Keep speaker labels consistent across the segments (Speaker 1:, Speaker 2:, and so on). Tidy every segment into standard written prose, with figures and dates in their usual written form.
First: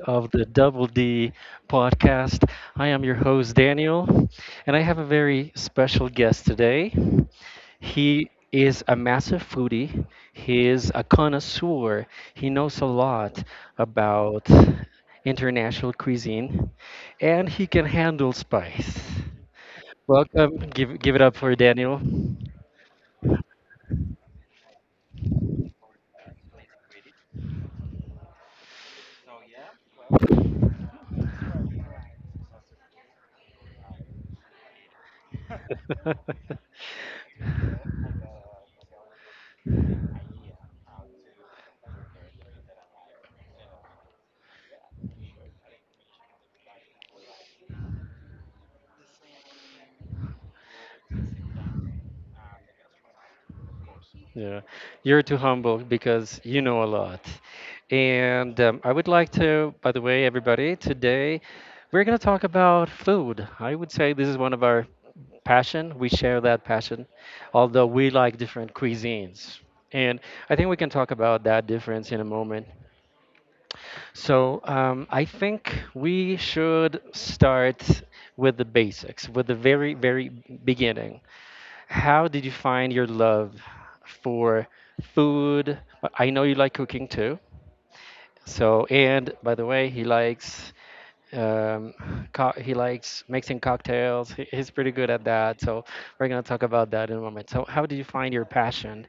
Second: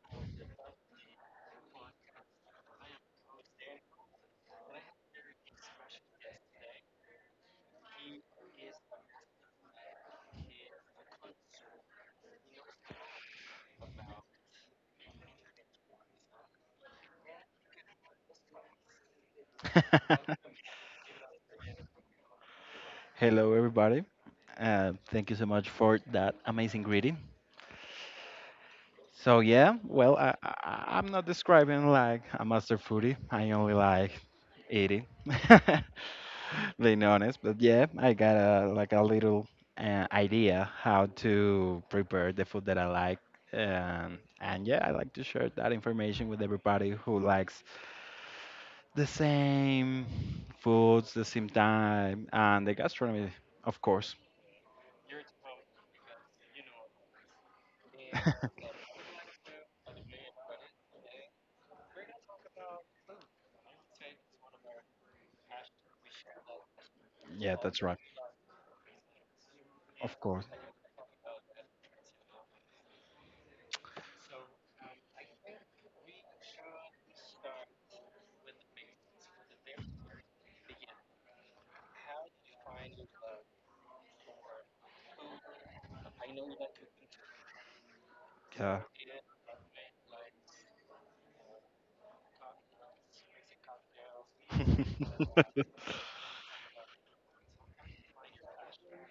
Speaker 1: of the Double D podcast. I am your host, Daniel, and I have a very special guest today. He is a massive foodie, he is a connoisseur, he knows a lot about international cuisine, and he can handle spice. Welcome. Give it up for Daniel.
Speaker 2: Hello, everybody. Thank you so much for that amazing greeting. So yeah, well, I'm not describing like a master foodie. I only like eating, being honest. But yeah, I got a like a little idea how to prepare the food that I like. And yeah, I like to share that information with everybody who likes the same foods, the same time, and the gastronomy, of course.
Speaker 1: Yeah, you're too humble because you know a lot. And I would like to, by the way, everybody, today we're going to talk about food. I would say this is one of our passion. We share that passion,
Speaker 2: Yeah, that's
Speaker 1: although
Speaker 2: right.
Speaker 1: we like different cuisines.
Speaker 2: Of
Speaker 1: And
Speaker 2: course.
Speaker 1: I think we can talk about that difference in a moment. So I think we should start with the basics, with the very, very beginning. How did you find your love for food? I know you like cooking too.
Speaker 2: Yeah.
Speaker 1: So, and by the way, he likes um, he likes mixing cocktails. He's pretty good at that. So, we're gonna talk about that in a moment. So, how did you find your passion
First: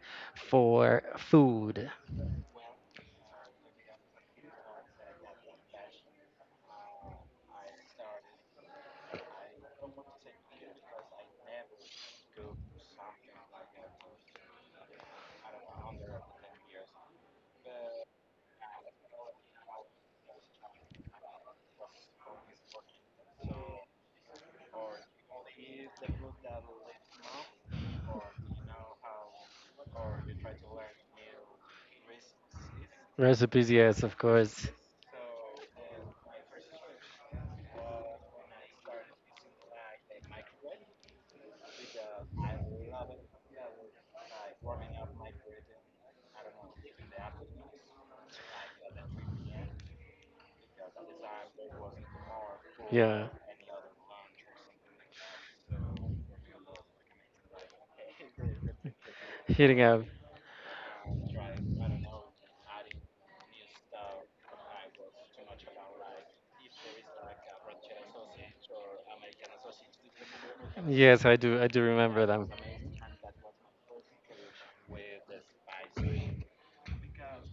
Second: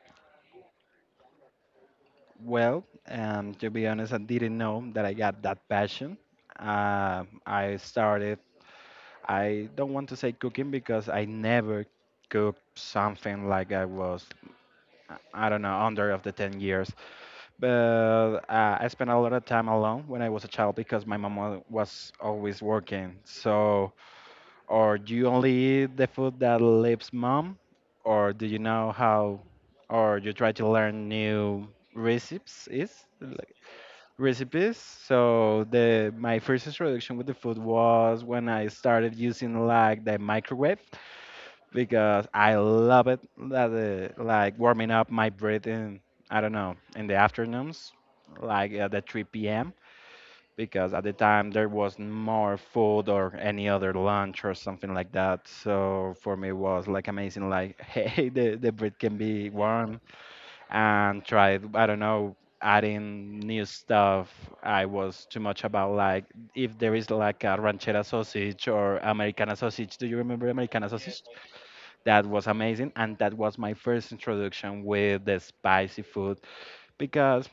Speaker 1: for food?
Speaker 2: Well, to be honest, I didn't know that I got that passion. Uh, I started, I don't want to say cooking because I never cooked something like I was, I don't know, under of the 10 years. But I spent a lot of time alone when I was a child because my mom was always working. Or do you only eat the food that lives mom? Or do you know how, or you try to learn new recipes? Is like,
Speaker 1: Recipes, yes, of course.
Speaker 2: recipes. So the my first introduction with the food was when I started using like the microwave because I love it that like warming up my bread in I don't know in the afternoons like at the 3 p.m. because at the time there was more food
Speaker 1: Yeah,
Speaker 2: or any other lunch or something like that. So for me it was like amazing, like hey, the bread can be
Speaker 1: hitting
Speaker 2: warm
Speaker 1: up.
Speaker 2: and try I don't know adding new stuff. I was too much about like if there is like a ranchera sausage or Americana sausage. Do you remember Americana sausage?
Speaker 1: Yes, I do. I do
Speaker 2: That
Speaker 1: remember
Speaker 2: was
Speaker 1: them.
Speaker 2: amazing, and that was my first introduction with the spicy food because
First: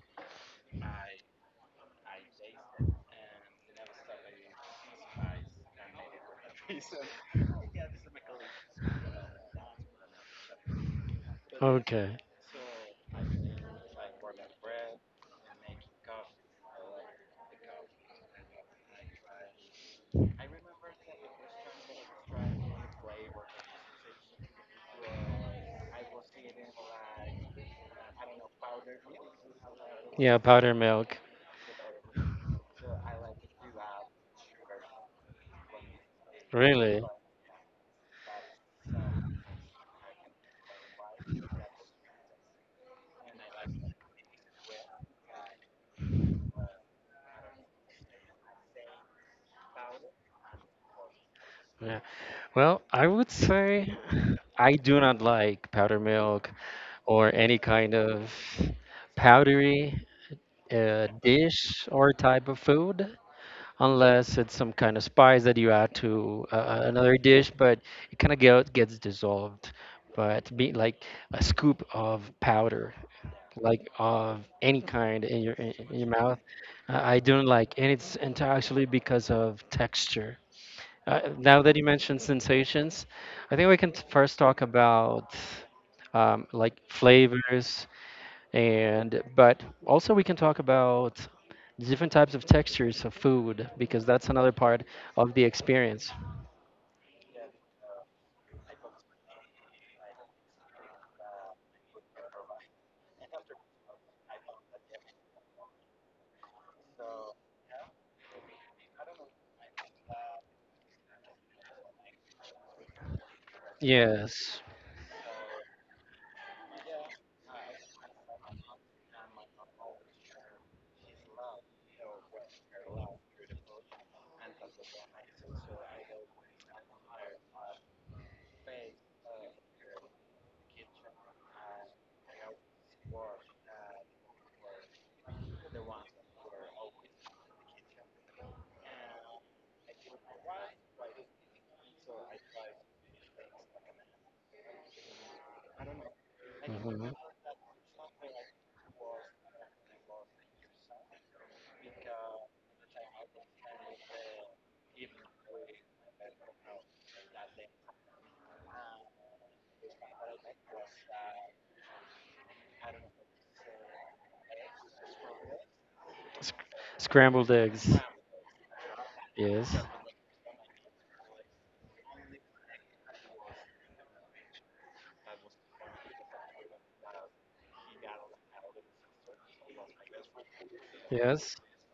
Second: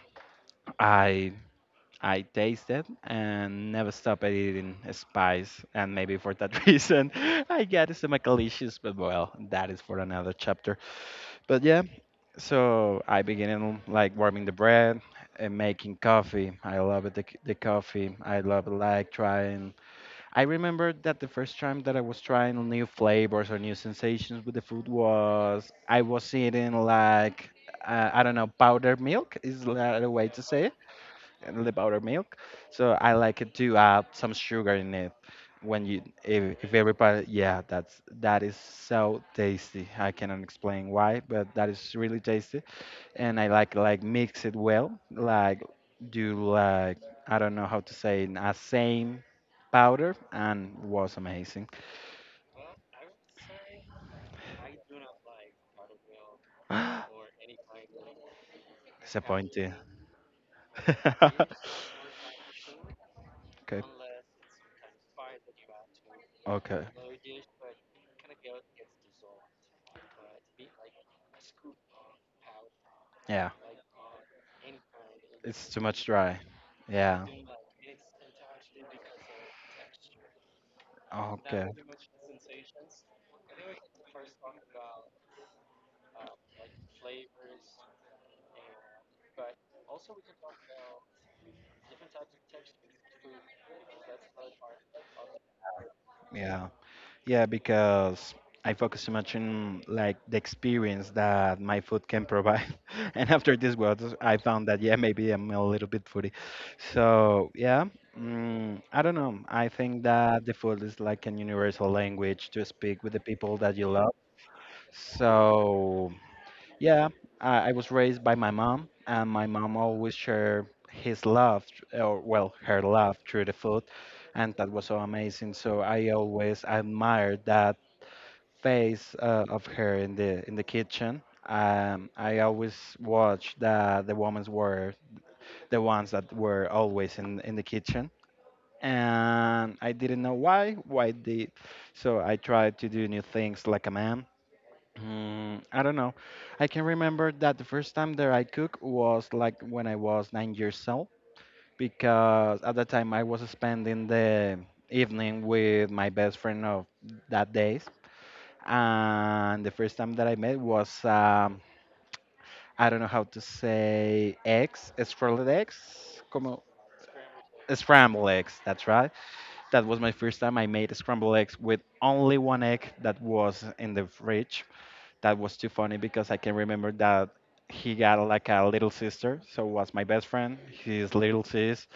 Speaker 2: i I tasted and never stopped eating spice. And maybe for that reason, I get stomachal issues. But well, that is for another chapter. But yeah,
Speaker 1: Okay.
Speaker 2: so I began like warming the bread and making coffee. I love it, the coffee. I love like trying. I remember that the first time that I was trying new flavors or new sensations with the food was I was eating like. I don't know, powdered milk is the way to
Speaker 1: Yeah,
Speaker 2: say it,
Speaker 1: powdered milk.
Speaker 2: and the powdered milk. So I like it to add some sugar in it when you if
Speaker 1: Really?
Speaker 2: everybody, yeah, that's that is so tasty. I cannot explain why, but that is really tasty, and I like mix it well, like do like, I don't know how to say it, a same powder, and was amazing.
Speaker 1: Yeah. Well, I would say I do not like powdered milk or any kind of
Speaker 2: Disappointing.
Speaker 1: powdery dish or type of food
Speaker 2: Okay.
Speaker 1: unless it's some kind of spice that you add to
Speaker 2: Okay.
Speaker 1: another dish, but it kind of gets dissolved. But be like a scoop of powder
Speaker 2: Yeah.
Speaker 1: like of any kind in your
Speaker 2: It's too
Speaker 1: in
Speaker 2: much
Speaker 1: your
Speaker 2: dry.
Speaker 1: mouth. I
Speaker 2: Yeah.
Speaker 1: don't like, and it's entirely because of texture. Now
Speaker 2: Okay.
Speaker 1: that you mentioned sensations, I think we can first talk about like flavors and but also we can talk about different types of textures of food because that's another part of the experience.
Speaker 2: Yeah. Yeah, because I focus so much on like the experience that my food can provide. And after this was I found that, yeah, maybe I'm a little bit foodie. So yeah. I don't know. I think that the food is like an universal language to speak with the people that you love.
Speaker 1: Yes.
Speaker 2: So yeah, I was raised by my mom, and my mom always shared his love, or well, her love through the food, and that was so amazing. So I always admired that face of her in the kitchen. I always watched the women were the ones that were always in the kitchen, and I didn't know why they. So I tried to do new things like a man. I don't know. I can
Speaker 1: Mhm.
Speaker 2: remember that the first time that I cook was like when I was 9 years old, because at that time I was spending the evening with my best friend of that days, and the first time that I met was I don't know how to say eggs, scrambled eggs, como
Speaker 1: Sc- scrambled eggs.
Speaker 2: scrambled eggs. That's right.
Speaker 1: Yes.
Speaker 2: That was my first time I made scrambled eggs with only one egg that was in the fridge. That was too funny because I can remember that he got like a little sister, so was my best friend, his little
Speaker 1: Yes.
Speaker 2: sis,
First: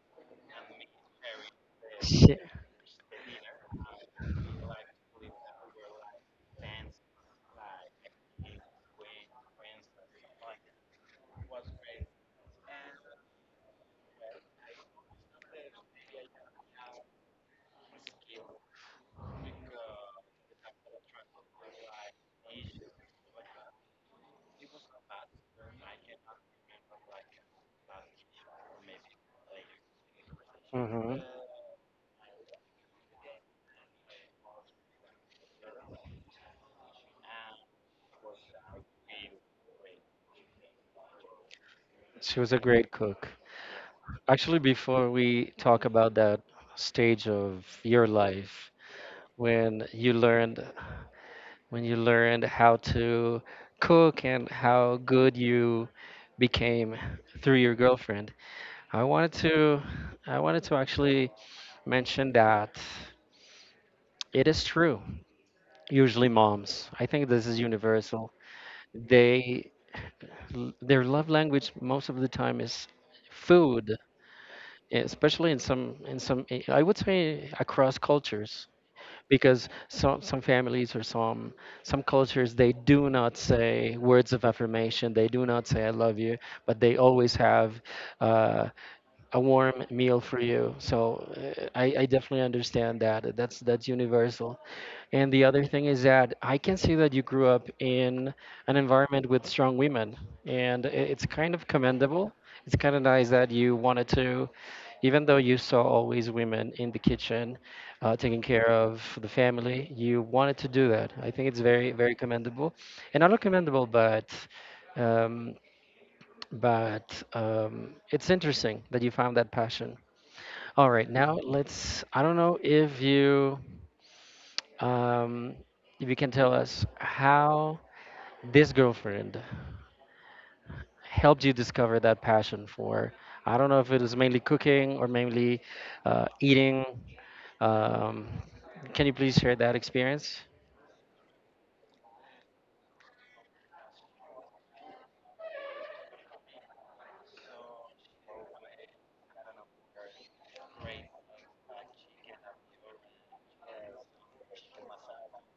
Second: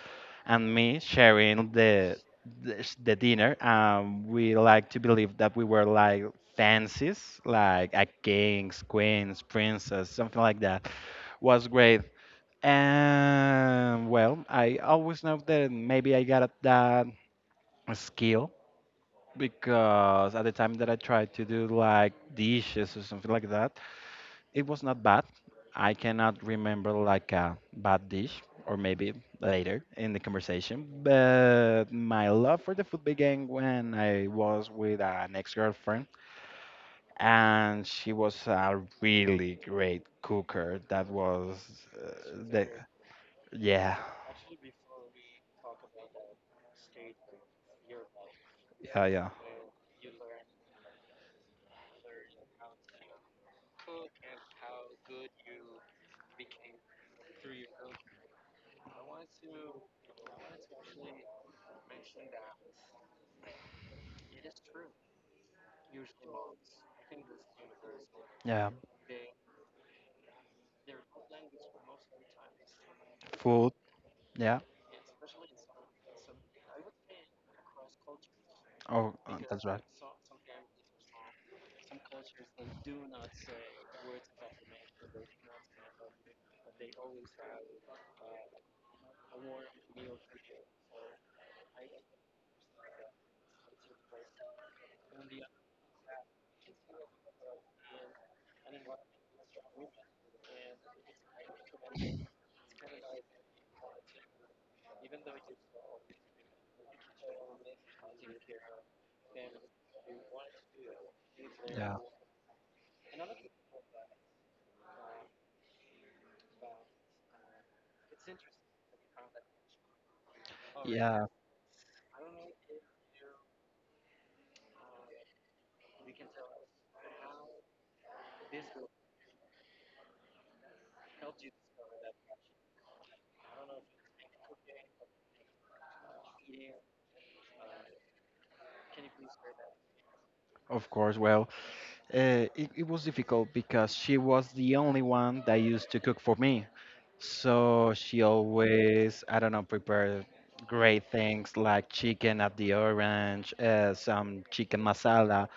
Speaker 2: and me sharing the
Speaker 1: Shit.
Speaker 2: the, sh- the dinner. We like to believe that we were like fancies, like a kings, queens, princess, something like that. Was great. And well, I always know that maybe I got that skill because at the time that I tried to do like dishes or something like that, it was not bad. I cannot remember like a bad dish, or maybe later in the conversation.
Speaker 1: Hmm.
Speaker 2: But my love for the food began when I was with an ex-girlfriend, and she was a really great cooker. That was uh,
Speaker 1: She was a
Speaker 2: the
Speaker 1: great cook.
Speaker 2: yeah,
Speaker 1: Actually, before we talk about that stage of your life
Speaker 2: yeah, yeah,
Speaker 1: when you learned when you learned how to cook and how good you became through your girlfriend, I wanted to I wanted to actually mention that it is true. Usually moms, I think this is universal.
Speaker 2: yeah.
Speaker 1: They their love language most of the time is
Speaker 2: Food,
Speaker 1: food,
Speaker 2: yeah.
Speaker 1: especially in some eh, I would say across cultures
Speaker 2: Oh, that's
Speaker 1: because
Speaker 2: right.
Speaker 1: some families or some cultures they do not say words of affirmation, they do not say I love you, but they always have uh, a warm meal for you, so I definitely understand that that's universal. And the other thing is that I can see that you grew up in an environment with strong women, and it's kind of commendable. It's kind of nice that you wanted to, even though you saw always women in the kitchen, taking care of the family, you wanted to do that. I think it's very,
Speaker 2: Yeah.
Speaker 1: very commendable, and not only commendable, but um, it's interesting that you found that passion. All right,
Speaker 2: Yeah,
Speaker 1: now let's. I don't know um, if you can tell us how this girlfriend helped you discover that passion for, I don't know if it was mainly cooking or mainly eating. Um, can you please share that experience?
Speaker 2: of course. Well, it was difficult because she was the only one that used to cook for me. So she always, I don't know, prepared great things like chicken at the orange, some chicken masala.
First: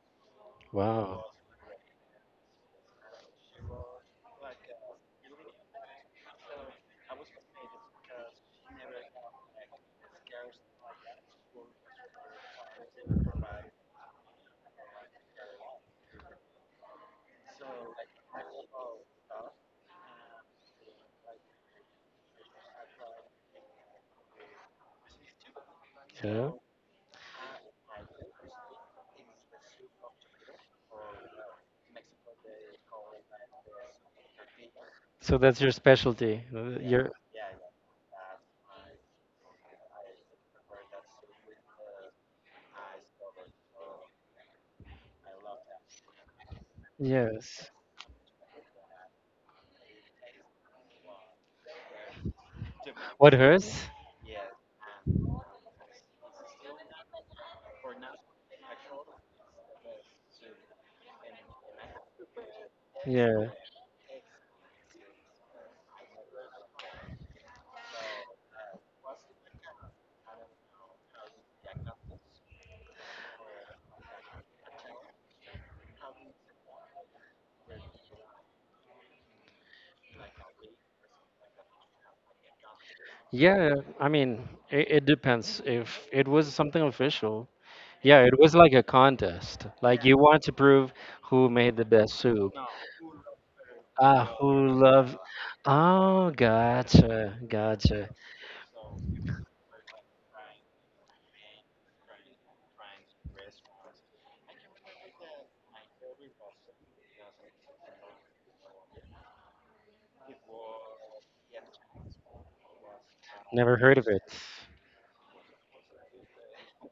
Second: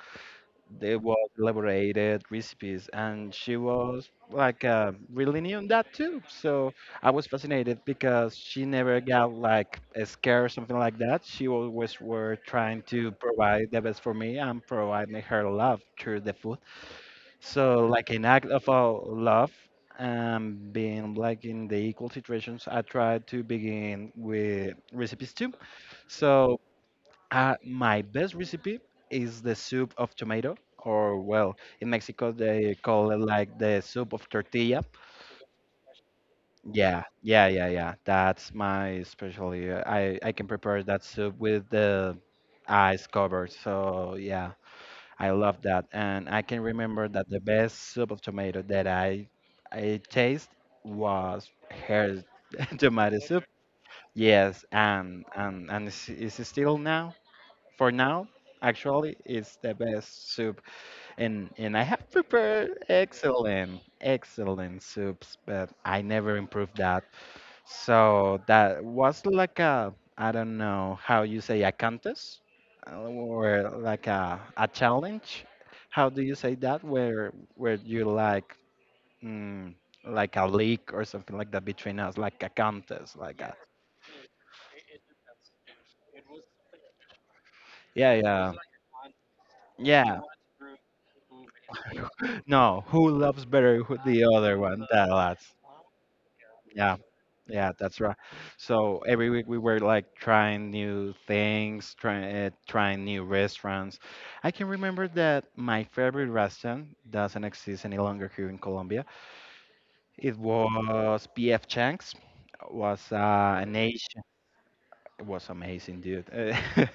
Speaker 2: They were
Speaker 1: Wow.
Speaker 2: elaborated recipes, and she was like really new in that too. So I was fascinated because she never got like a scare or something like that. She always were trying to provide the best for me and provide me her love through the food. So, like an act of love, and being like in the equal situations, I try to begin with recipes too.
Speaker 1: Yeah.
Speaker 2: So, my best recipe is the soup of tomato, or well, in Mexico they call it like the soup of tortilla.
Speaker 1: So that's your specialty. Uh,
Speaker 2: Yeah,
Speaker 1: your
Speaker 2: yeah, yeah, yeah. That's my specialty. I can prepare that soup with the ice covered. So yeah. I love that, and I can remember that the
Speaker 1: yes.
Speaker 2: best soup of tomato that I taste was her tomato
Speaker 1: What
Speaker 2: soup.
Speaker 1: hers?
Speaker 2: Yes, and it's still now. For now, actually, it's the best soup, and I have prepared
Speaker 1: Yeah.
Speaker 2: excellent soups, but I never improved that. So that was like a, I don't know how you say, a contest or like a challenge. How do you say that? Where you like, mm, like a leak or something like that between us, like a contest, like a,
Speaker 1: Yeah. I mean, it depends. If it was something official,
Speaker 2: yeah,
Speaker 1: yeah, it
Speaker 2: yeah,
Speaker 1: was like a contest. Like you
Speaker 2: yeah.
Speaker 1: want to prove who made the best soup.
Speaker 2: No, who loves better who, the
Speaker 1: Ah,
Speaker 2: other
Speaker 1: who
Speaker 2: one? That
Speaker 1: loved?
Speaker 2: was,
Speaker 1: Oh,
Speaker 2: yeah,
Speaker 1: gotcha,
Speaker 2: yeah, that's
Speaker 1: gotcha.
Speaker 2: right. So every week we were like trying new things, trying new restaurants. I can remember that my favorite restaurant doesn't exist any longer here in Colombia. It was PF Chang's. Was an
Speaker 1: Never heard of
Speaker 2: Asian.
Speaker 1: it.
Speaker 2: It was amazing, dude.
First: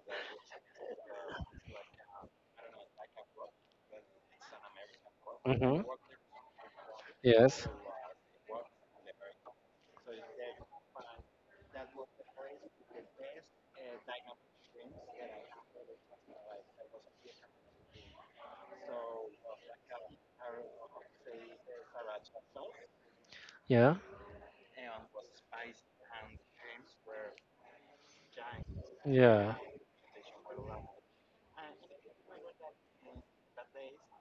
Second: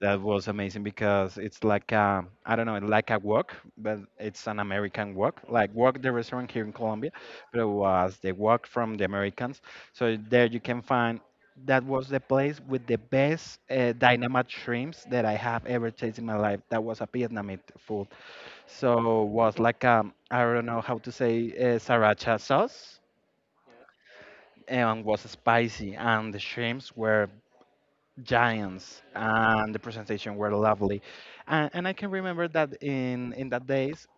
Speaker 2: That was amazing because it's like a, I don't know, like a walk, but it's an American walk, like
Speaker 1: Mm-hmm.
Speaker 2: walk the restaurant here in Colombia, but
Speaker 1: Yes.
Speaker 2: it was the walk from the Americans. So there you can find that was the place with the best dynamite shrimps that I have ever tasted in my life. That was a Vietnamese food. So was like, I don't know how to say sriracha sauce,
Speaker 1: Yeah.
Speaker 2: and was spicy, and the shrimps were giants,
Speaker 1: Yeah.
Speaker 2: and the presentation were lovely, and I can remember that in that days,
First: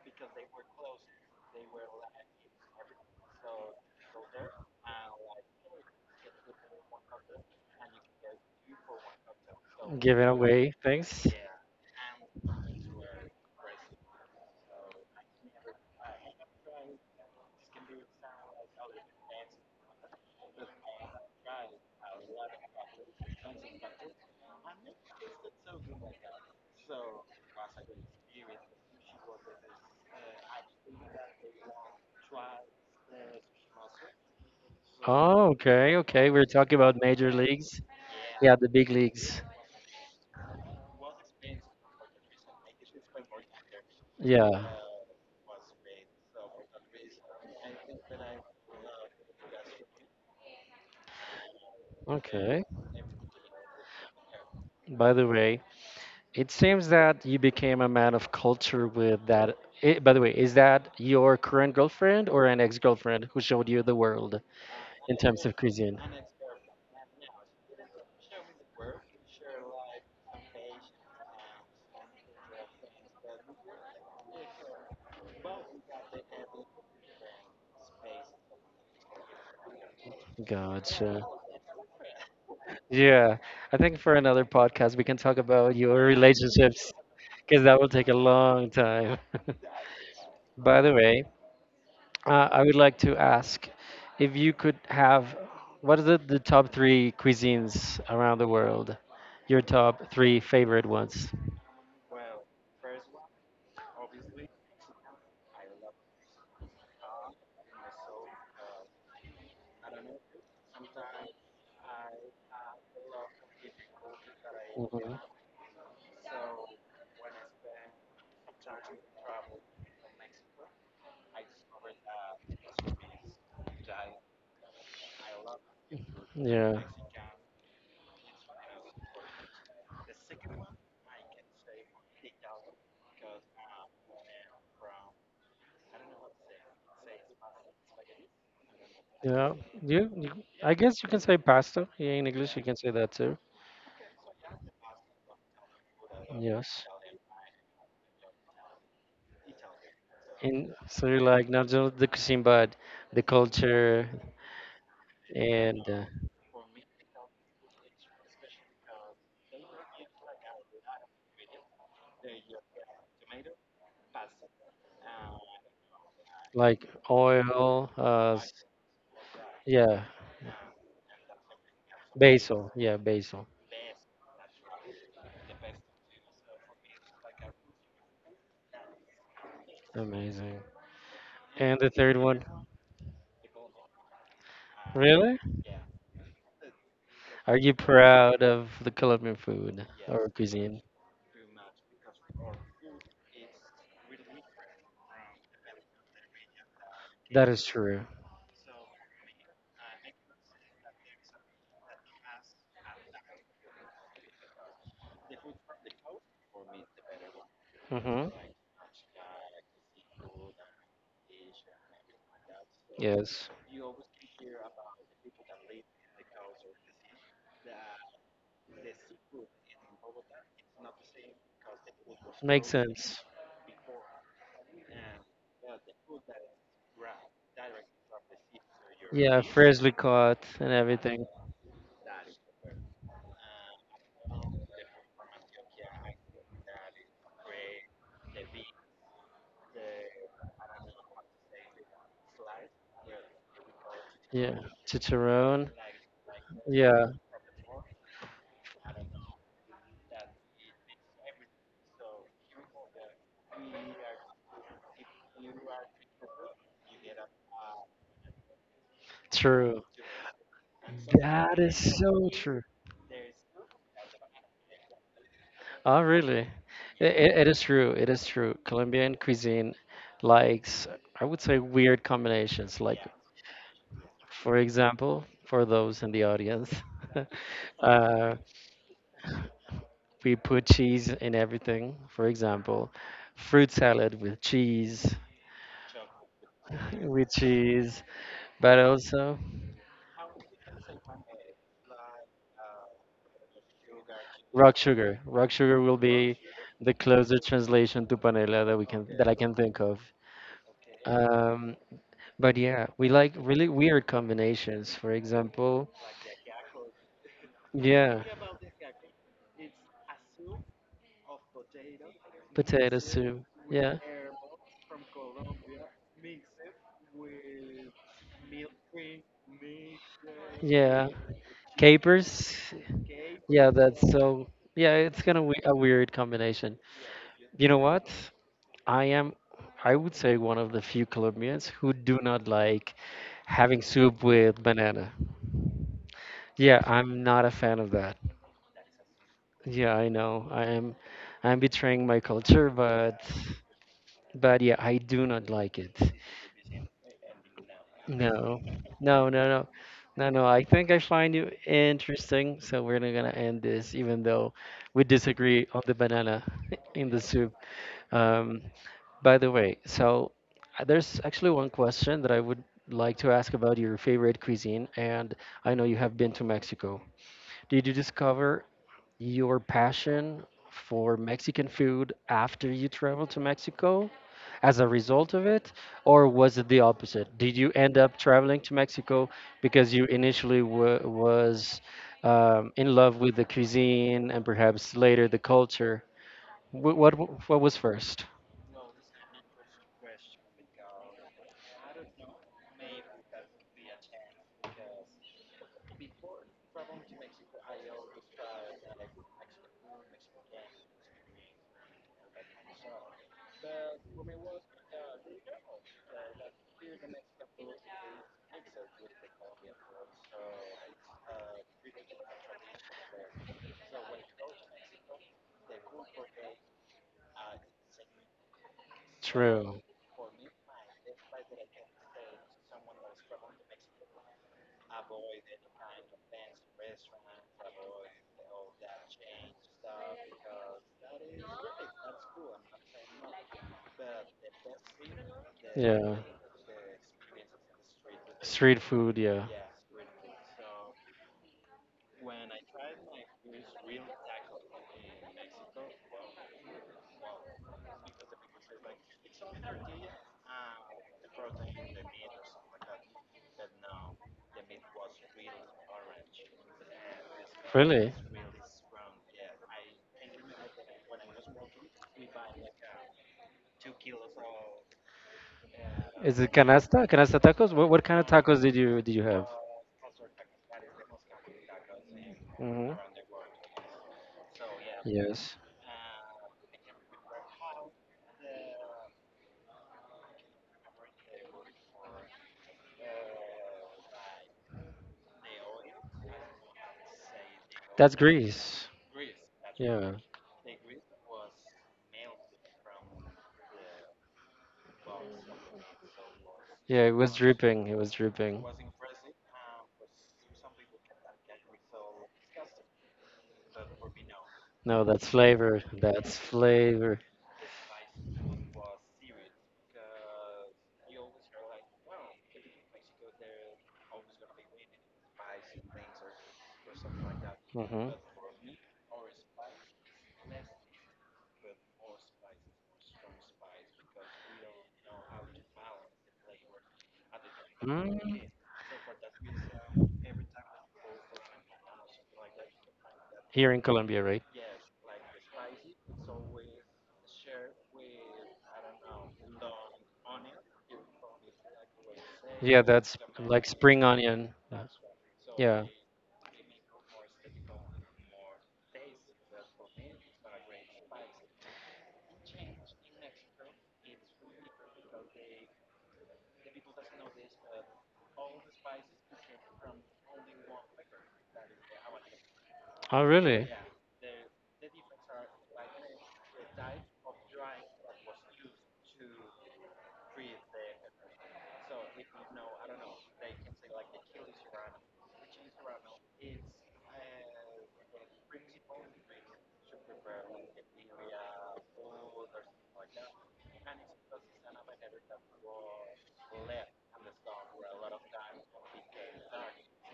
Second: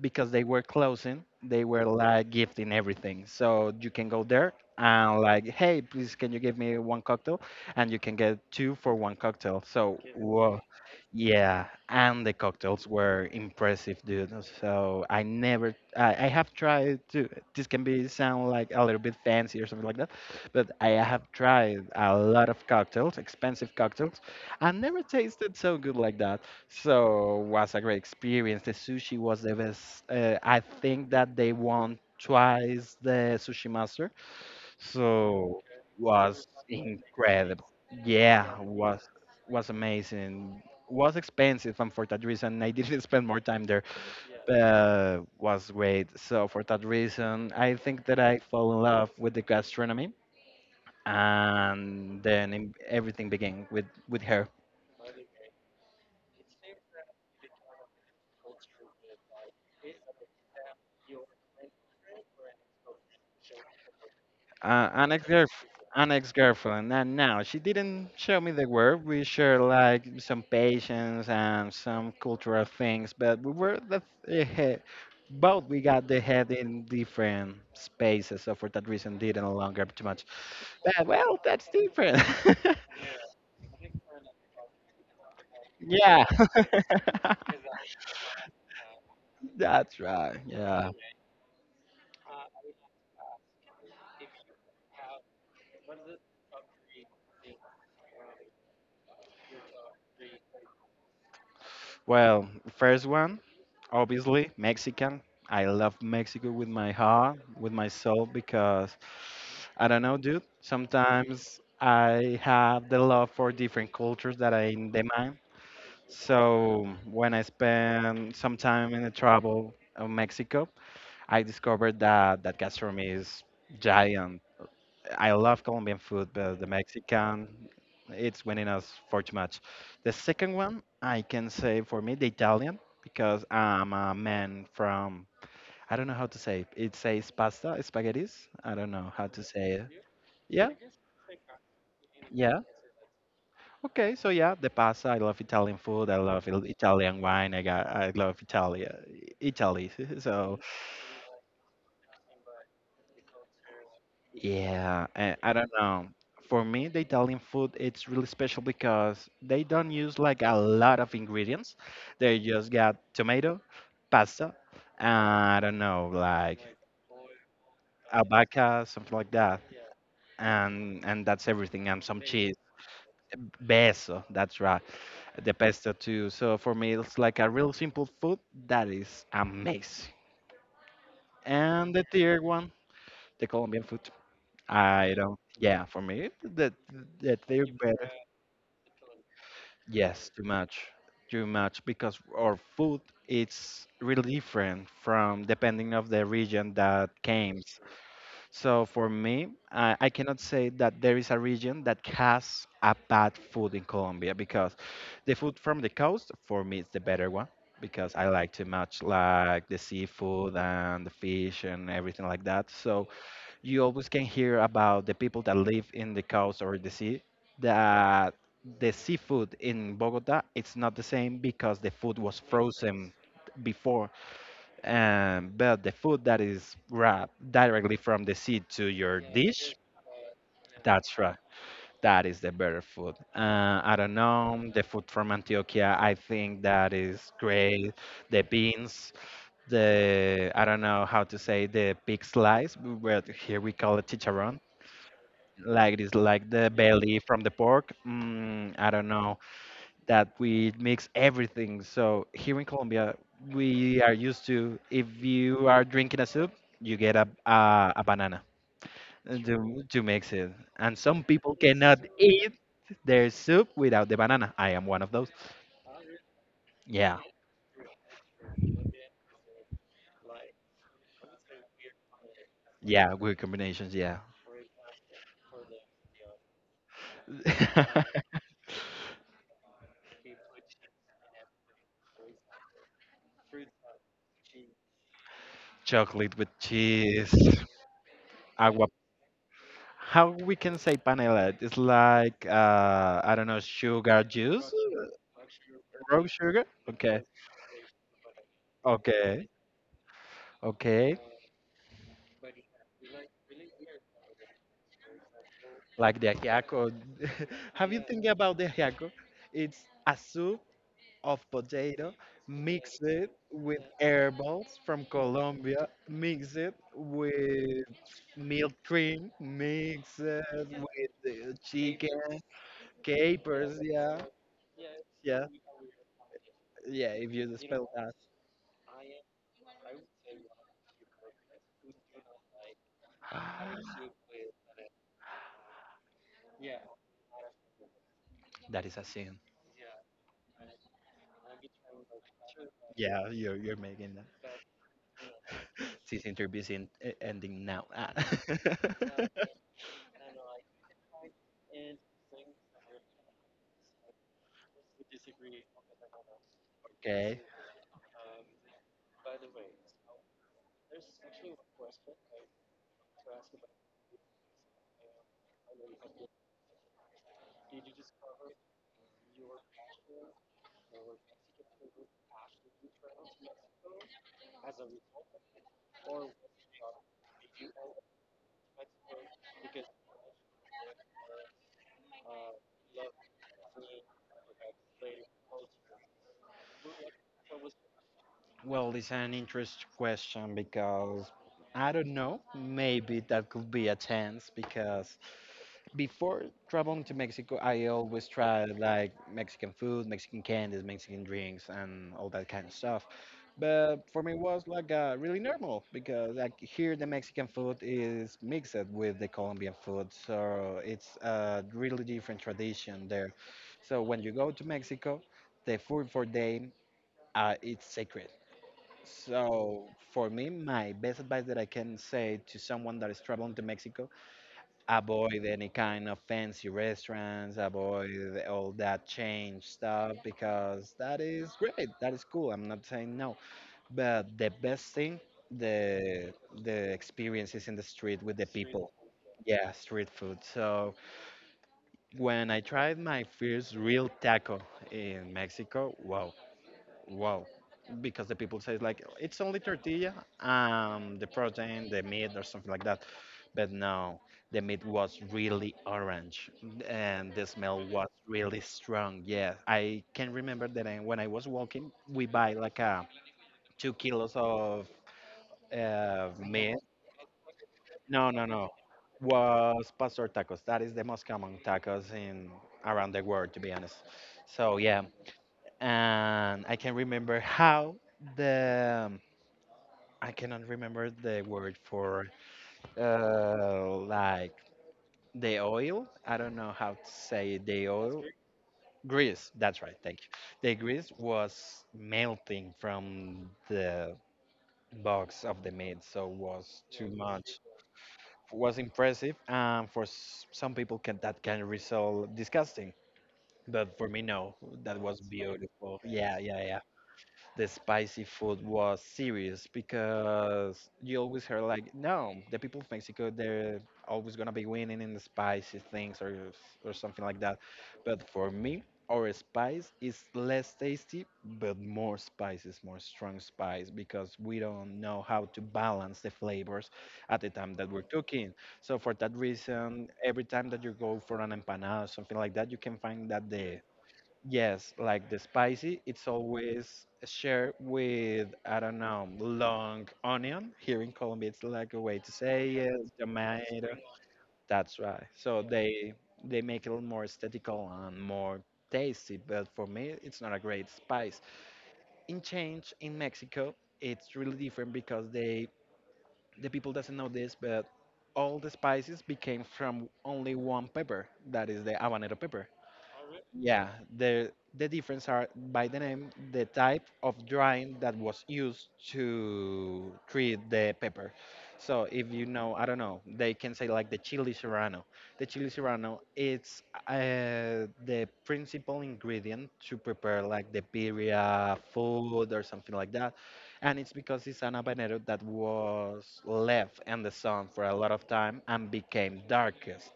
Speaker 2: because they were closing, they were like gifting everything, so you can go there and like, hey, please, can you give me one cocktail, and you can get two for one cocktail, so
Speaker 1: Giving
Speaker 2: whoa,
Speaker 1: away things.
Speaker 2: yeah, and the cocktails were impressive, dude. So I never, I have tried to. This can be sound like a little bit fancy or something like that, but I have tried a lot of cocktails, expensive cocktails, and never tasted so good like that. So was a great experience. The sushi was the best. I think that they won twice the sushi master,
Speaker 1: Oh,
Speaker 2: so
Speaker 1: okay, okay.
Speaker 2: was
Speaker 1: We're talking about major
Speaker 2: incredible.
Speaker 1: leagues.
Speaker 2: Yeah,
Speaker 1: Yeah, the big leagues.
Speaker 2: was amazing. Was expensive, and for that reason, I didn't spend more time there.
Speaker 1: Yeah.
Speaker 2: But was great. So for that reason, I think that I fell in love with the gastronomy, and then
Speaker 1: Okay.
Speaker 2: everything began with her.
Speaker 1: By the way, it seems that you became a man of culture with that. It, by the way, is that your current girlfriend or an ex-girlfriend who showed you the world
Speaker 2: Uh, an
Speaker 1: in
Speaker 2: ex
Speaker 1: terms of cuisine?
Speaker 2: an ex-girlfriend, and now she didn't show me the word. We shared like some patience and some cultural things, but we were the head, both we got the head in different spaces, so for that reason didn't longer too much, but
Speaker 1: Gotcha.
Speaker 2: well, that's different.
Speaker 1: Yeah, I think for another podcast we can talk about your
Speaker 2: Yeah.
Speaker 1: relationships because that will take a long time.
Speaker 2: That's right.
Speaker 1: By
Speaker 2: Yeah.
Speaker 1: the way, I would like to ask if you could have what are the top three cuisines around the world? Your top three favorite ones?
Speaker 2: Well, first one, obviously Mexican. I love Mexico with my heart, with my soul, because I don't know, dude. Sometimes I have the love for different cultures that I
Speaker 1: Mm-hmm.
Speaker 2: demand. So when I spend some time in the travel of Mexico, I discovered that gastronomy is giant. I love Colombian food, but the
Speaker 1: Yeah.
Speaker 2: Mexican, it's winning us far too much. The second one, I can say for me, the Italian, because I'm a man from, I don't know how to say it. It says pasta, spaghettis. I don't know how to
Speaker 1: Yeah.
Speaker 2: say it.
Speaker 1: You
Speaker 2: Yeah,
Speaker 1: I guess you can say pasta. Yeah, in
Speaker 2: yeah.
Speaker 1: English you can say that too.
Speaker 2: Okay, so yeah, the pasta. I love Italian food. I love
Speaker 1: Yes.
Speaker 2: Italian wine. I got, I love Italia, Italy. So
Speaker 1: And so you like not just the cuisine but the culture
Speaker 2: yeah, I don't
Speaker 1: and
Speaker 2: know. For me, the Italian food it's really special because they don't use like a lot of ingredients. They just got tomato, pasta, I don't know, like
Speaker 1: like oil,
Speaker 2: albahaca, something like that,
Speaker 1: yeah,
Speaker 2: and that's everything, and some cheese.
Speaker 1: basil. Yeah, basil.
Speaker 2: Beso, that's right. The pesto too. So for me, it's like a real simple food that is amazing.
Speaker 1: Amazing. And the
Speaker 2: And the
Speaker 1: third one,
Speaker 2: third one, the Colombian food. I
Speaker 1: really?
Speaker 2: don't. Yeah, for me, the
Speaker 1: Are you
Speaker 2: third better.
Speaker 1: proud of the Colombian food or
Speaker 2: Yes, too
Speaker 1: cuisine?
Speaker 2: much. Too much because our food is really different from depending of the region that
Speaker 1: That
Speaker 2: came.
Speaker 1: is true.
Speaker 2: So for me, I cannot say that there is a region that has a bad food in Colombia because the food from the coast for me is the better one because I
Speaker 1: Mm-hmm.
Speaker 2: like too much like the seafood and the fish and everything like that. So
Speaker 1: Yes.
Speaker 2: you always can hear about the people that live in the coast or the sea that the seafood in Bogota it's not the same because the food was
Speaker 1: Makes
Speaker 2: frozen
Speaker 1: sense.
Speaker 2: before, but the food that is wrapped directly from the sea to your
Speaker 1: Yeah,
Speaker 2: dish,
Speaker 1: freshly caught and
Speaker 2: that's
Speaker 1: everything.
Speaker 2: right, that is the better food. I don't know, the food from Antioquia, I think that is great. The beans, the, I don't know how to say the pig slice, but here we call it chicharron,
Speaker 1: Yeah, chicharron.
Speaker 2: like this, like the
Speaker 1: Yeah,
Speaker 2: belly from the pork. Mm, I don't know that we mix everything. So here in Colombia, we are used to if you are drinking a soup, you get a banana, to
Speaker 1: true.
Speaker 2: to mix it. And some people
Speaker 1: That is
Speaker 2: cannot
Speaker 1: so
Speaker 2: eat
Speaker 1: true.
Speaker 2: their soup without the banana. I am one of those.
Speaker 1: Oh, really?
Speaker 2: Yeah,
Speaker 1: It is true. It is true. Colombian cuisine likes, I would say, weird combinations. Like,
Speaker 2: yeah, weird combinations. Yeah,
Speaker 1: for example, for those in the audience, uh, we put cheese in everything. For example, fruit salad with cheese,
Speaker 2: chocolate with
Speaker 1: with
Speaker 2: cheese.
Speaker 1: cheese, but
Speaker 2: Agua.
Speaker 1: also
Speaker 2: How we can say panela? It's like, I don't know, sugar juice,
Speaker 1: rock
Speaker 2: uh,
Speaker 1: sugar. Rock sugar will
Speaker 2: brown
Speaker 1: be
Speaker 2: sugar.
Speaker 1: the
Speaker 2: Okay,
Speaker 1: closest translation to panela that I
Speaker 2: okay,
Speaker 1: can think of.
Speaker 2: okay.
Speaker 1: Um, but yeah, we like really weird combinations. For example,
Speaker 2: Like the ajiaco. Have you think
Speaker 1: yeah,
Speaker 2: about the ajiaco? It's a soup of potato mixed
Speaker 1: potato soup.
Speaker 2: with
Speaker 1: Yeah,
Speaker 2: herbals from Colombia, mixed with milk cream, mixed with,
Speaker 1: yeah,
Speaker 2: chicken,
Speaker 1: capers. Yeah,
Speaker 2: capers.
Speaker 1: that's
Speaker 2: Yeah,
Speaker 1: so. Yeah, it's kind
Speaker 2: yeah,
Speaker 1: of we a weird combination.
Speaker 2: yeah. If you
Speaker 1: You know
Speaker 2: spell
Speaker 1: what? I am. I would say one of the few Colombians who do not like
Speaker 2: Ah,
Speaker 1: having soup with banana. Yeah, I'm not a fan of that.
Speaker 2: that is a sin.
Speaker 1: Yeah, I know. I'm betraying my culture,
Speaker 2: Yeah, you're making that.
Speaker 1: but yeah, I do not like it.
Speaker 2: This interview is in, e- ending now. Ah.
Speaker 1: No. No, no, no. No, no. I think I find you interesting, so we're not gonna end this even though we disagree on the banana in the
Speaker 2: okay.
Speaker 1: soup. Um, by the way, so there's actually one question that I would like to ask about your favorite cuisine, and I know you have been to Mexico. Did you discover your passion for Mexican food after you traveled to Mexico as a result of it, or was it the opposite? Did you end up traveling to Mexico because you initially wa was in love with the cuisine and perhaps later the culture? What was first?
Speaker 2: Well, it's an interesting question because I don't know. Maybe that could be a chance because before traveling to Mexico, I always tried like Mexican food, Mexican candies, Mexican drinks, and all that kind of stuff. But for me, it was like really normal because like here the Mexican food is mixed with the Colombian food, so it's a really different tradition there. So when you go to Mexico, the food for them, it's sacred. So
Speaker 1: True.
Speaker 2: for me, my best advice that I can say to someone that is traveling to Mexico, avoid any kind of fancy restaurants, avoid all that change stuff because that is great, that is cool. I'm not saying no, but the best thing,
Speaker 1: Yeah.
Speaker 2: the the experience is in the street with the
Speaker 1: Street
Speaker 2: people.
Speaker 1: food, yeah.
Speaker 2: Yeah, street food. So when I tried my first real taco in Mexico, wow, wow, because the people say like it's only tortilla, the protein, the meat or something like that. But no, the meat was really orange and the smell was
Speaker 1: Really?
Speaker 2: really strong. Yeah, I can remember that I, when I was walking, we buy like 2 kilos of
Speaker 1: Is it
Speaker 2: meat.
Speaker 1: canasta? Canasta tacos? What kind of
Speaker 2: No, no,
Speaker 1: tacos
Speaker 2: no.
Speaker 1: did you have?
Speaker 2: Was pastor tacos. That is the most common tacos in
Speaker 1: Hmm.
Speaker 2: around the world, to be honest. So yeah,
Speaker 1: Yes.
Speaker 2: and I can remember how the, I cannot remember the word for, like the oil. I don't know how to say the oil.
Speaker 1: That's grease.
Speaker 2: Grease, that's right, thank
Speaker 1: Yeah.
Speaker 2: you. The grease was melting from the box of the meat, so was
Speaker 1: Yeah,
Speaker 2: too
Speaker 1: it was
Speaker 2: much.
Speaker 1: dripping. It was dripping.
Speaker 2: Was impressive, and for some people can that can result disgusting, but for me no, that
Speaker 1: No,
Speaker 2: was
Speaker 1: that's flavor.
Speaker 2: beautiful. Yeah,
Speaker 1: That's
Speaker 2: yeah, yeah.
Speaker 1: flavor.
Speaker 2: The spicy food was serious because you always heard like, no, the people of Mexico they're always gonna be winning in the spicy things, or something like that.
Speaker 1: Hmm.
Speaker 2: But for me, our spice is less tasty but more spices, more strong spice because we don't know how to balance the flavors at the time that we're
Speaker 1: Mm,
Speaker 2: cooking. So for that reason, every time that you go for an empanada or something like that, you can find that
Speaker 1: here
Speaker 2: the,
Speaker 1: in Colombia, right?
Speaker 2: yes, like the spicy, it's always shared with, I don't know, long onion. Here in Colombia, it's like a way to say
Speaker 1: Yeah,
Speaker 2: it,
Speaker 1: that's like
Speaker 2: tomato.
Speaker 1: spring onion.
Speaker 2: That's right. So
Speaker 1: Yeah.
Speaker 2: they make it more aesthetical and more tasty, but for me, it's not a great spice. In change, in Mexico, it's really different because they, the people doesn't know this, but all the spices became from only one pepper, that is the habanero pepper.
Speaker 1: Oh, really?
Speaker 2: Yeah, the the difference are by the name, the type of drying that was used to treat the pepper. So if you know, I don't know, they can say like the chili serrano. The chili serrano, it's the principal ingredient to prepare like the birria food or something like that. And it's because it's an habanero that was left in the sun for a lot of time and became darkest.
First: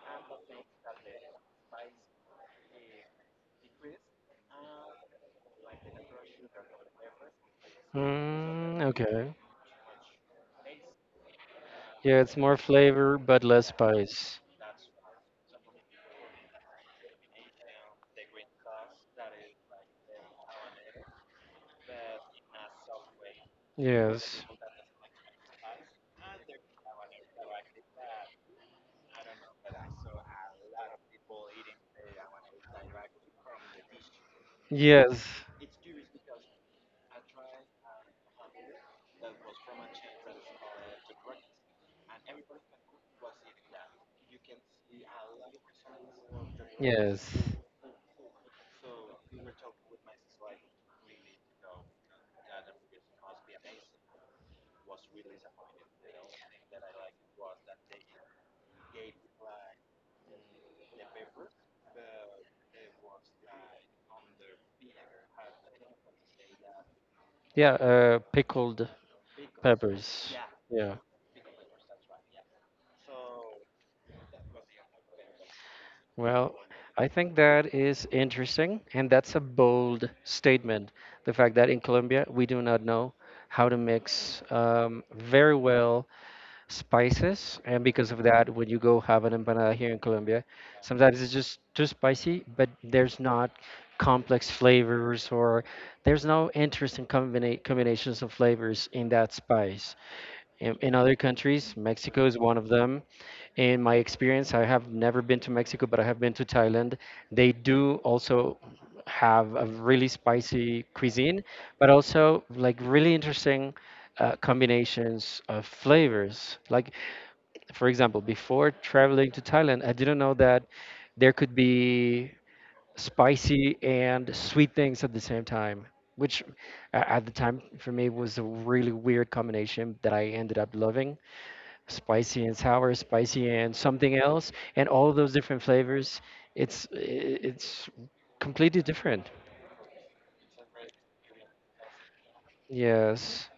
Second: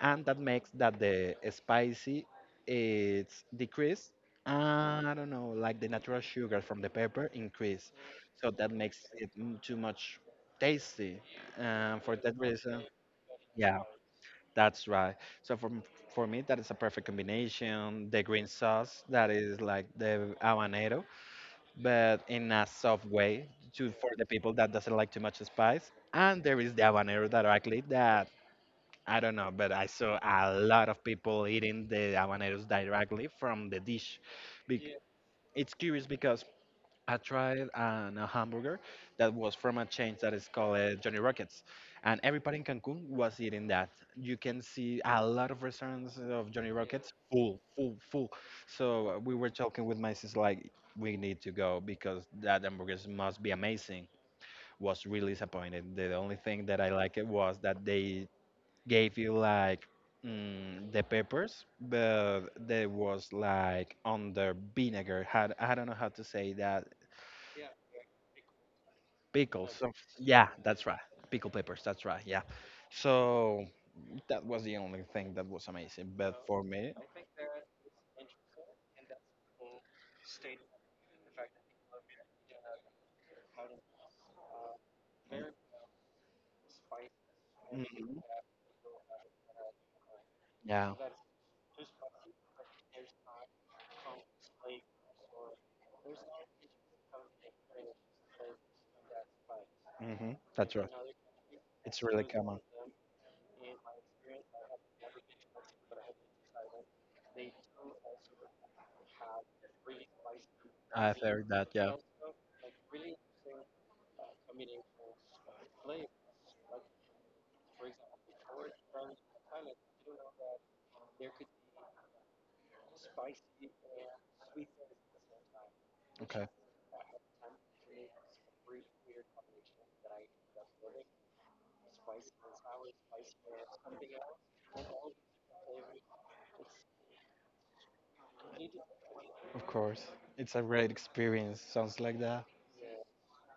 Speaker 2: And that makes that the spicy it's decreased. I don't know, like the natural sugar from the pepper increase, so that
Speaker 1: Mm,
Speaker 2: makes it
Speaker 1: okay.
Speaker 2: too much tasty. And for
Speaker 1: Yeah,
Speaker 2: that
Speaker 1: it's more
Speaker 2: reason,
Speaker 1: flavor but less
Speaker 2: yeah,
Speaker 1: spice.
Speaker 2: that's right. So for for me, that is a perfect combination. The green sauce that is like the habanero, but in a soft way to for the
Speaker 1: Yes.
Speaker 2: people that doesn't like too much spice. And there is the habanero directly that I don't know, but I saw a lot of people eating the habaneros directly from the dish. Yeah.
Speaker 1: Yes.
Speaker 2: It's curious because I tried an, a hamburger that was from a chain that is called Johnny Rockets, and everybody in Cancun was eating that. You can see a lot of restaurants of Johnny Rockets
Speaker 1: Yes.
Speaker 2: full, full, full. So we were talking with my sister like, we need to go because that hamburgers must be amazing, was really disappointed. The only thing that I liked was that they gave you like the peppers, but they was like on the vinegar. Had I don't know how to say that.
Speaker 1: Yeah, pickled
Speaker 2: Pickles. Some-
Speaker 1: peppers. Yeah.
Speaker 2: yeah, that's
Speaker 1: Yeah.
Speaker 2: right. Pickle peppers. That's right. Yeah. So that was the only thing that was amazing. But
Speaker 1: Well,
Speaker 2: for me,
Speaker 1: I think that is interesting, and that's a bold statement. The fact that in Colombia we do not know how to mix very well spices, and because
Speaker 2: mhm,
Speaker 1: of that, when you go have an empanada here in Colombia,
Speaker 2: yeah,
Speaker 1: sometimes it's just too spicy, but there's not complex flavors or there's no interesting combinations of flavors in that spice
Speaker 2: hmm, that's right.
Speaker 1: in other countries.
Speaker 2: It's really
Speaker 1: Mexico is one
Speaker 2: common.
Speaker 1: of them. In my experience, I have never been to Mexico, but I have been to Thailand. They do also have a really spicy
Speaker 2: I've
Speaker 1: cuisine,
Speaker 2: heard that.
Speaker 1: but
Speaker 2: Yeah.
Speaker 1: also like really interesting combinations of flavors. Like, for example, before traveling to Thailand, I didn't know that there could be spicy and sweet things at the same time, which
Speaker 2: Okay.
Speaker 1: at the time for me was a really weird combination that I ended up loving. Spicy and sour, spicy and something else, and all of those different flavors. It's i- it's completely different.
Speaker 2: Of course. It's a great experience. Sounds like that.
Speaker 1: Yes,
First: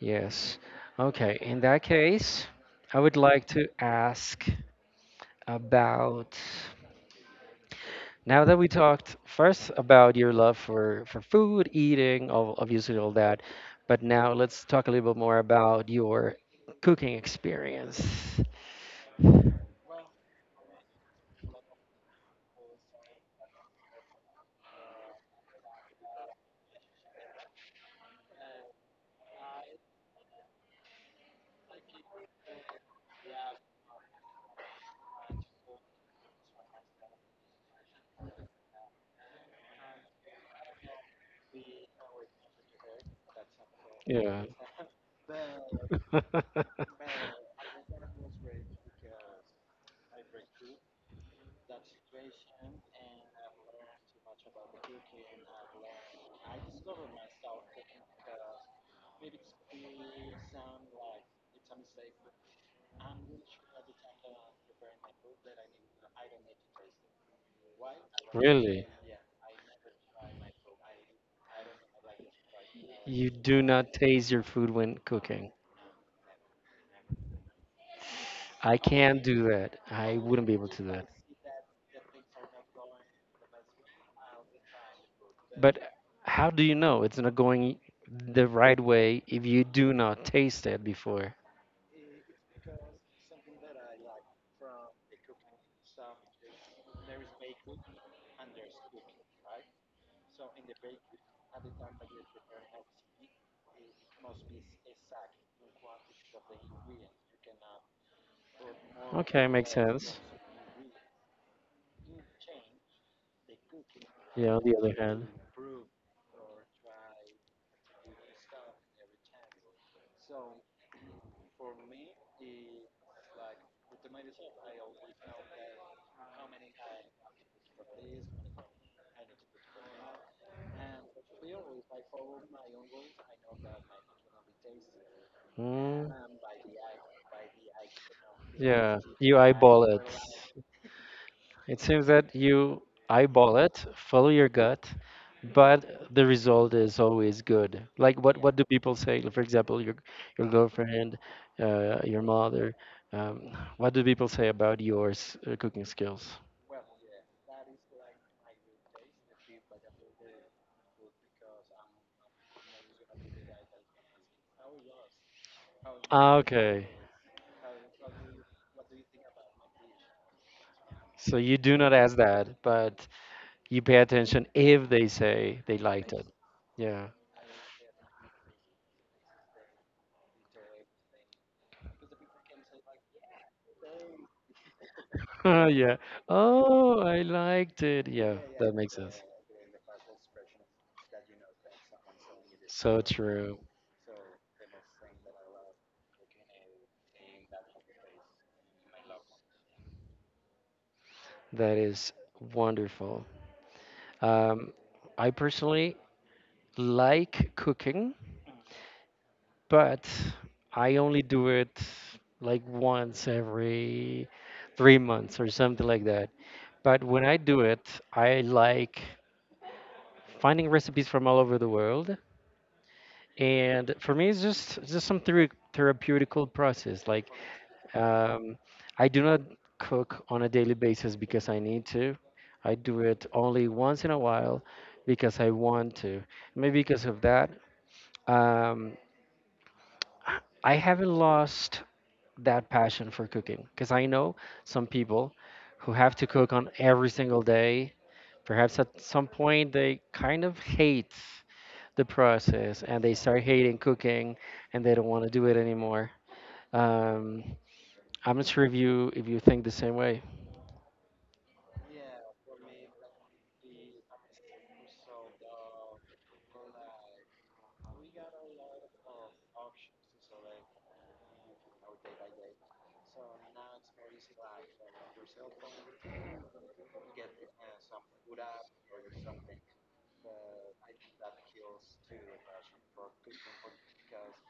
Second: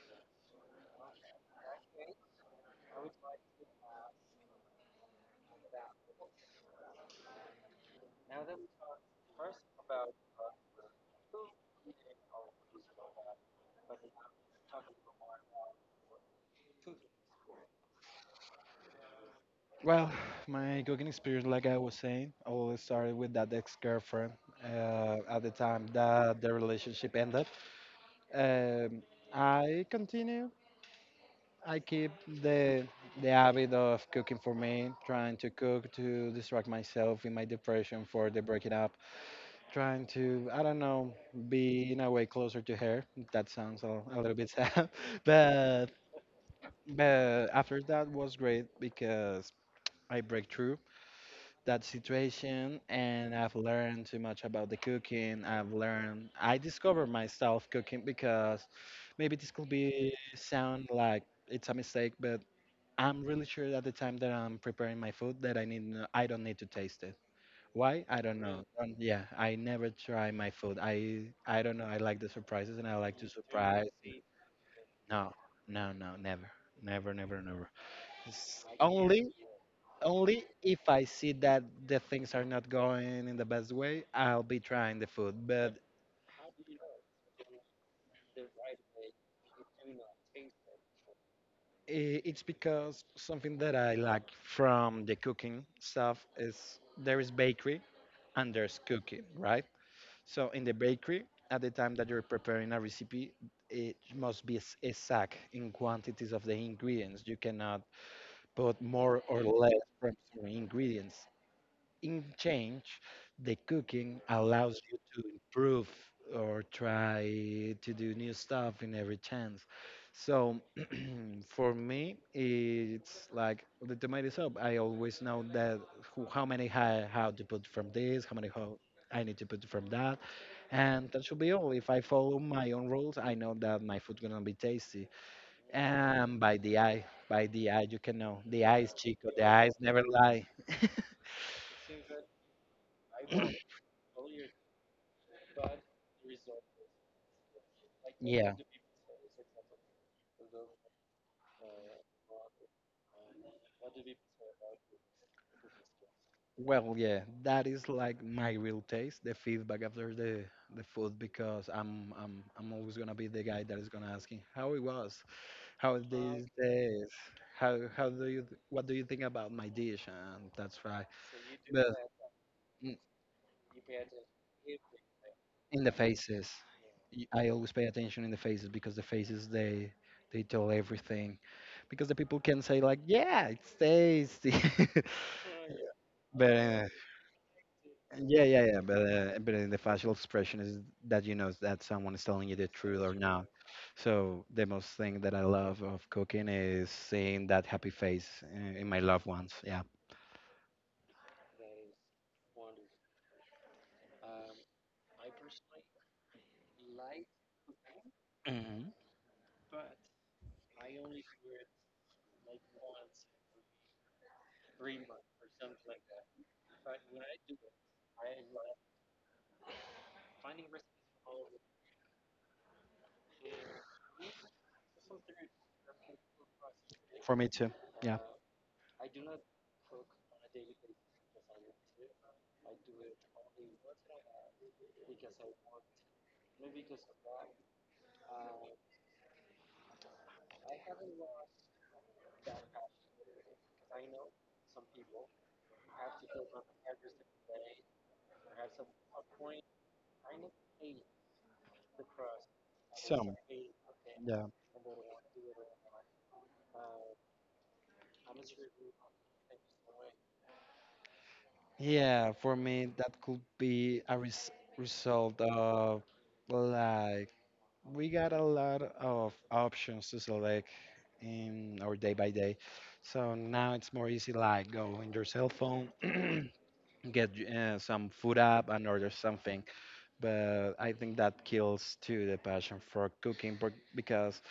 Speaker 1: yes. Okay, in that case, I would like to ask about now that we talked first about your love for food, eating, obviously all that, but now let's talk a little bit more about your cooking experience.
Speaker 2: Well, my cooking experience, like I was saying, always started with that ex-girlfriend. At the time that the relationship ended, um, I continue. I keep the the habit of cooking for me, trying to cook to distract myself in my depression for the breaking up, trying to I don't know be in a way closer to her. That sounds a little
Speaker 1: Yeah.
Speaker 2: bit sad, but but after that was great because I break through that situation and I've learned too much about the cooking. I've learned I discovered myself cooking because maybe this could be sound like it's a mistake, but I'm really sure at the time that I'm preparing my food that I need I don't need to taste it. Why? I don't know.
Speaker 1: Really?
Speaker 2: Yeah, I never try my food. I don't know. I like the surprises and I like to
Speaker 1: You do
Speaker 2: surprise.
Speaker 1: not taste your food when
Speaker 2: No,
Speaker 1: cooking.
Speaker 2: no, no, never, never, never, never. It's
Speaker 1: I can't
Speaker 2: only
Speaker 1: do that. I
Speaker 2: only
Speaker 1: wouldn't be able to
Speaker 2: if
Speaker 1: do
Speaker 2: I
Speaker 1: that.
Speaker 2: see that the things are not going in the best way, I'll be trying the food. But
Speaker 1: But how do you know it's not going the right way if you do not taste it before?
Speaker 2: it's because something that I like from the cooking stuff is there is bakery and there's cooking, right? So in the bakery, at the time that you're preparing a recipe, it must be exact in quantities of the ingredients. You cannot put more or
Speaker 1: Okay,
Speaker 2: less
Speaker 1: makes
Speaker 2: from
Speaker 1: sense.
Speaker 2: certain ingredients. In change, the cooking
Speaker 1: Yeah, on the
Speaker 2: allows
Speaker 1: other
Speaker 2: you to
Speaker 1: hand.
Speaker 2: improve or try to do new stuff in every chance. So for me, it's like the tomato soup. I always know that who, how many how to put from this, how many how I need to put from that, and that should be all. If I follow my own rules, I know that my food gonna be tasty.
Speaker 1: Mm,
Speaker 2: And by the eye, you can know the eyes,
Speaker 1: yeah,
Speaker 2: Chico.
Speaker 1: you
Speaker 2: The eyes
Speaker 1: eyeball
Speaker 2: never
Speaker 1: it.
Speaker 2: lie.
Speaker 1: It seems that you eyeball it, follow your gut, but the result is always good. Like what yeah,
Speaker 2: Yeah.
Speaker 1: what do people say? Like, for example, your girlfriend, your mother. What do people say about yours cooking skills?
Speaker 2: Well, yeah, that is like my real taste, the feedback after the food, because I'm always gonna be the guy that is gonna asking how it was, how
Speaker 1: Ah,
Speaker 2: these
Speaker 1: okay,
Speaker 2: days, how do you what do you think about my dish, and that's right.
Speaker 1: so you do not
Speaker 2: But
Speaker 1: ask that,
Speaker 2: in
Speaker 1: but you pay attention if they say they
Speaker 2: in the
Speaker 1: liked it.
Speaker 2: faces,
Speaker 1: Yeah.
Speaker 2: I always pay attention in the faces because the faces they tell everything, because the people can say like, yeah, it's tasty.
Speaker 1: Yeah.
Speaker 2: But
Speaker 1: Oh, I liked it. Yeah,
Speaker 2: yeah, yeah,
Speaker 1: that
Speaker 2: yeah.
Speaker 1: makes sense.
Speaker 2: But in the facial expression is that you know that someone is telling you the truth
Speaker 1: So
Speaker 2: or not.
Speaker 1: true.
Speaker 2: So the most thing that I love of cooking is seeing that happy face in my loved ones. Yeah.
Speaker 1: That is wonderful. Um, I personally like cooking,
Speaker 2: Mhm.
Speaker 1: but I only do it like once every three months or something like that. But when I do it, I like finding recipes from all over the world. And for me, it's just some therapeutical process. Like
Speaker 2: For me too. Yeah.
Speaker 1: um, I do not cook on a daily basis because I need to. I do it only once in a while because I want to. Maybe because of that, um, I haven't lost that passion for cooking because I know some people who have to cook on every single day. Perhaps at some point they kind of hate the process and they
Speaker 2: So
Speaker 1: start hating cooking
Speaker 2: yeah.
Speaker 1: and they don't want to do it anymore. Um, I'm not sure if you think the same way.
Speaker 2: Yeah, for me that could be a result of like we got a lot of options to select in our day by day. So now it's more easy, like go in your cell phone, get some food up and order something. But I think that kills too the passion for cooking because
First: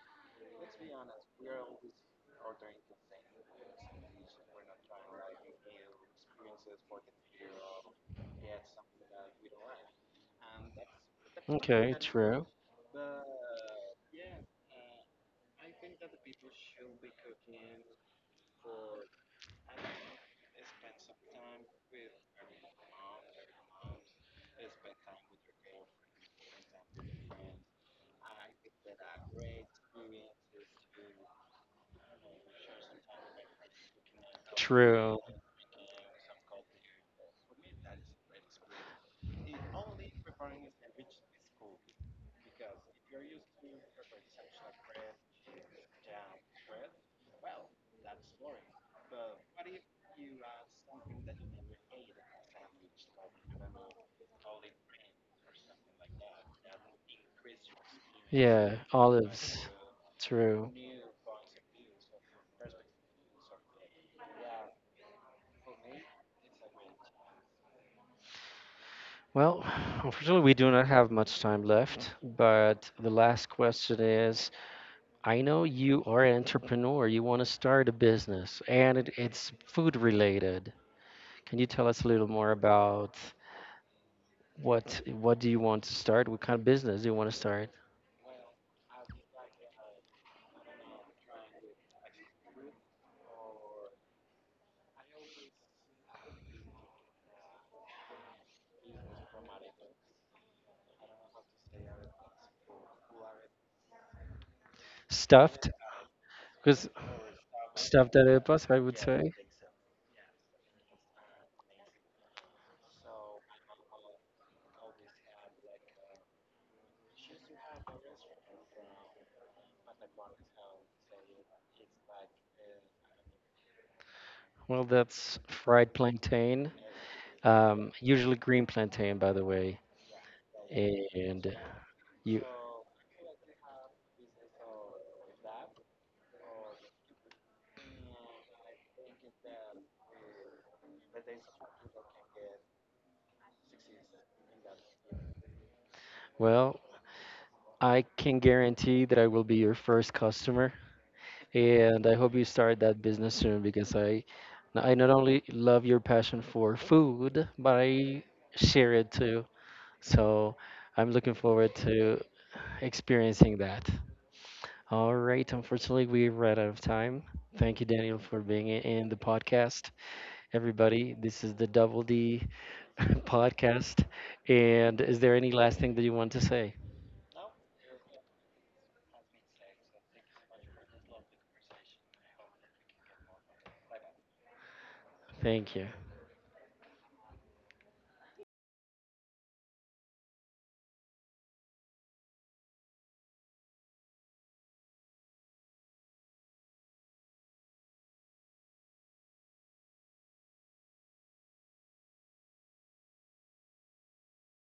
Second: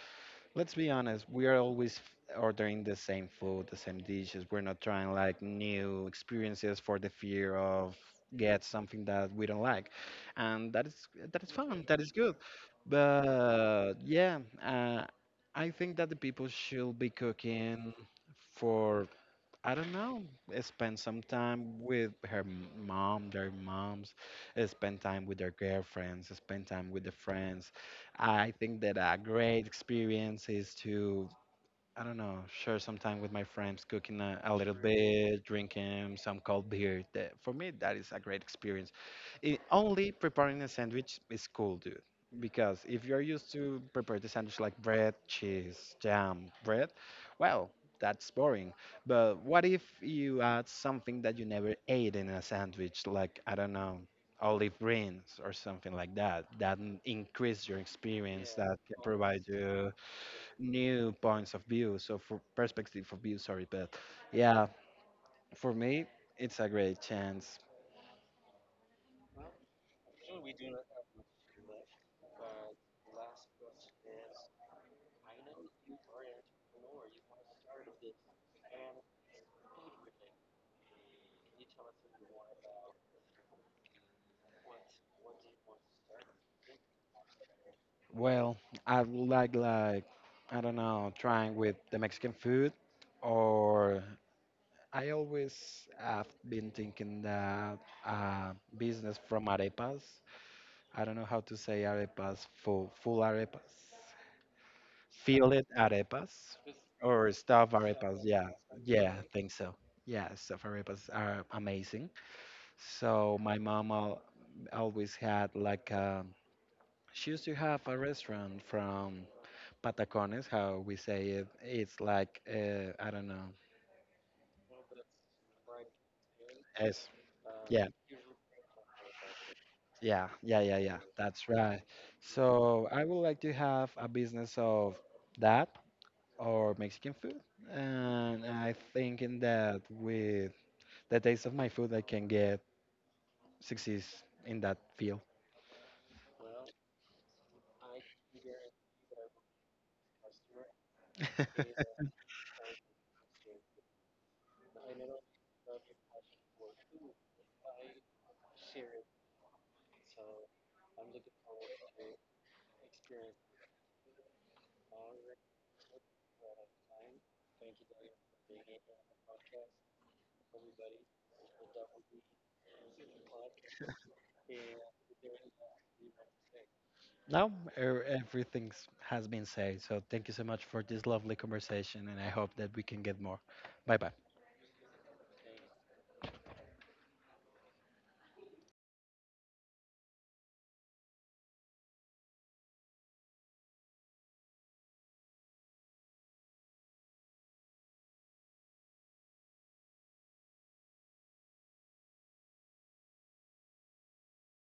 Speaker 2: let's be honest, we are always ordering the same food, the same dishes. We're not trying like new experiences for the fear of get something that we don't like. And that is fun,
Speaker 1: Okay,
Speaker 2: that is good.
Speaker 1: true,
Speaker 2: But yeah, uh, I think that the people should be cooking for I don't know. Spend some time with her mom, their moms, spend time with their girlfriends, spend time with the friends. I think that a great experience is to I don't know, share some time with my friends, cooking a little
Speaker 1: true.
Speaker 2: bit, drinking some cold beer. That, for me, that is a great experience. It, only preparing a sandwich is cool, dude. Because if you're used to prepare the sandwich like bread, cheese, jam, bread, well, that's boring. But what if you add something that you never ate in a sandwich, like, I don't know, olive greens or something like that, that increase your experience,
Speaker 1: Yeah,
Speaker 2: that can provide
Speaker 1: olives.
Speaker 2: you
Speaker 1: True.
Speaker 2: new points of view so for perspective of view, sorry, but yeah, for me it's a great chance.
Speaker 1: Well, unfortunately, we do not have much time left, but the last question is, I know you are an entrepreneur, you want to start a business, and it's food related. Can you tell us a little more about what do you want to start? What kind of business do you want to start?
Speaker 2: Well, I would like, I don't know, trying with the Mexican food, or I always have been thinking that, uh, business from arepas. I don't know how to say arepas, full arepas, filled
Speaker 1: Stuffed,
Speaker 2: arepas
Speaker 1: because
Speaker 2: or stuffed
Speaker 1: stuffed
Speaker 2: arepas. Yeah,
Speaker 1: arepas, I would
Speaker 2: yeah,
Speaker 1: say.
Speaker 2: I think so. Yeah, stuffed arepas are amazing. So my mom al always had like a, she used to have a restaurant from Patacones, how we say it. It's like I don't know.
Speaker 1: Well, that's fried plantain,
Speaker 2: Yes. Yeah,
Speaker 1: usually green plantain, by the way,
Speaker 2: yeah, yeah, yeah, yeah. That's
Speaker 1: and
Speaker 2: right.
Speaker 1: you.
Speaker 2: So I would like to have a business of that or Mexican food, and I think in that with the taste of my food, I can get success in that field.
Speaker 1: Well, I can guarantee that I will be your first customer, and I hope you start that business soon because I not only love your passion for food, but I share it too. So I'm looking forward to experiencing that. All right, unfortunately, we ran out of time. Thank you, Daniel, for being in the podcast. Everybody, this is the Double D podcast. And is there any last thing that you want to say?
Speaker 2: No, everything has been said. So thank you so much for this lovely conversation, and I hope that we can get more. Bye bye.
Speaker 1: Thank you.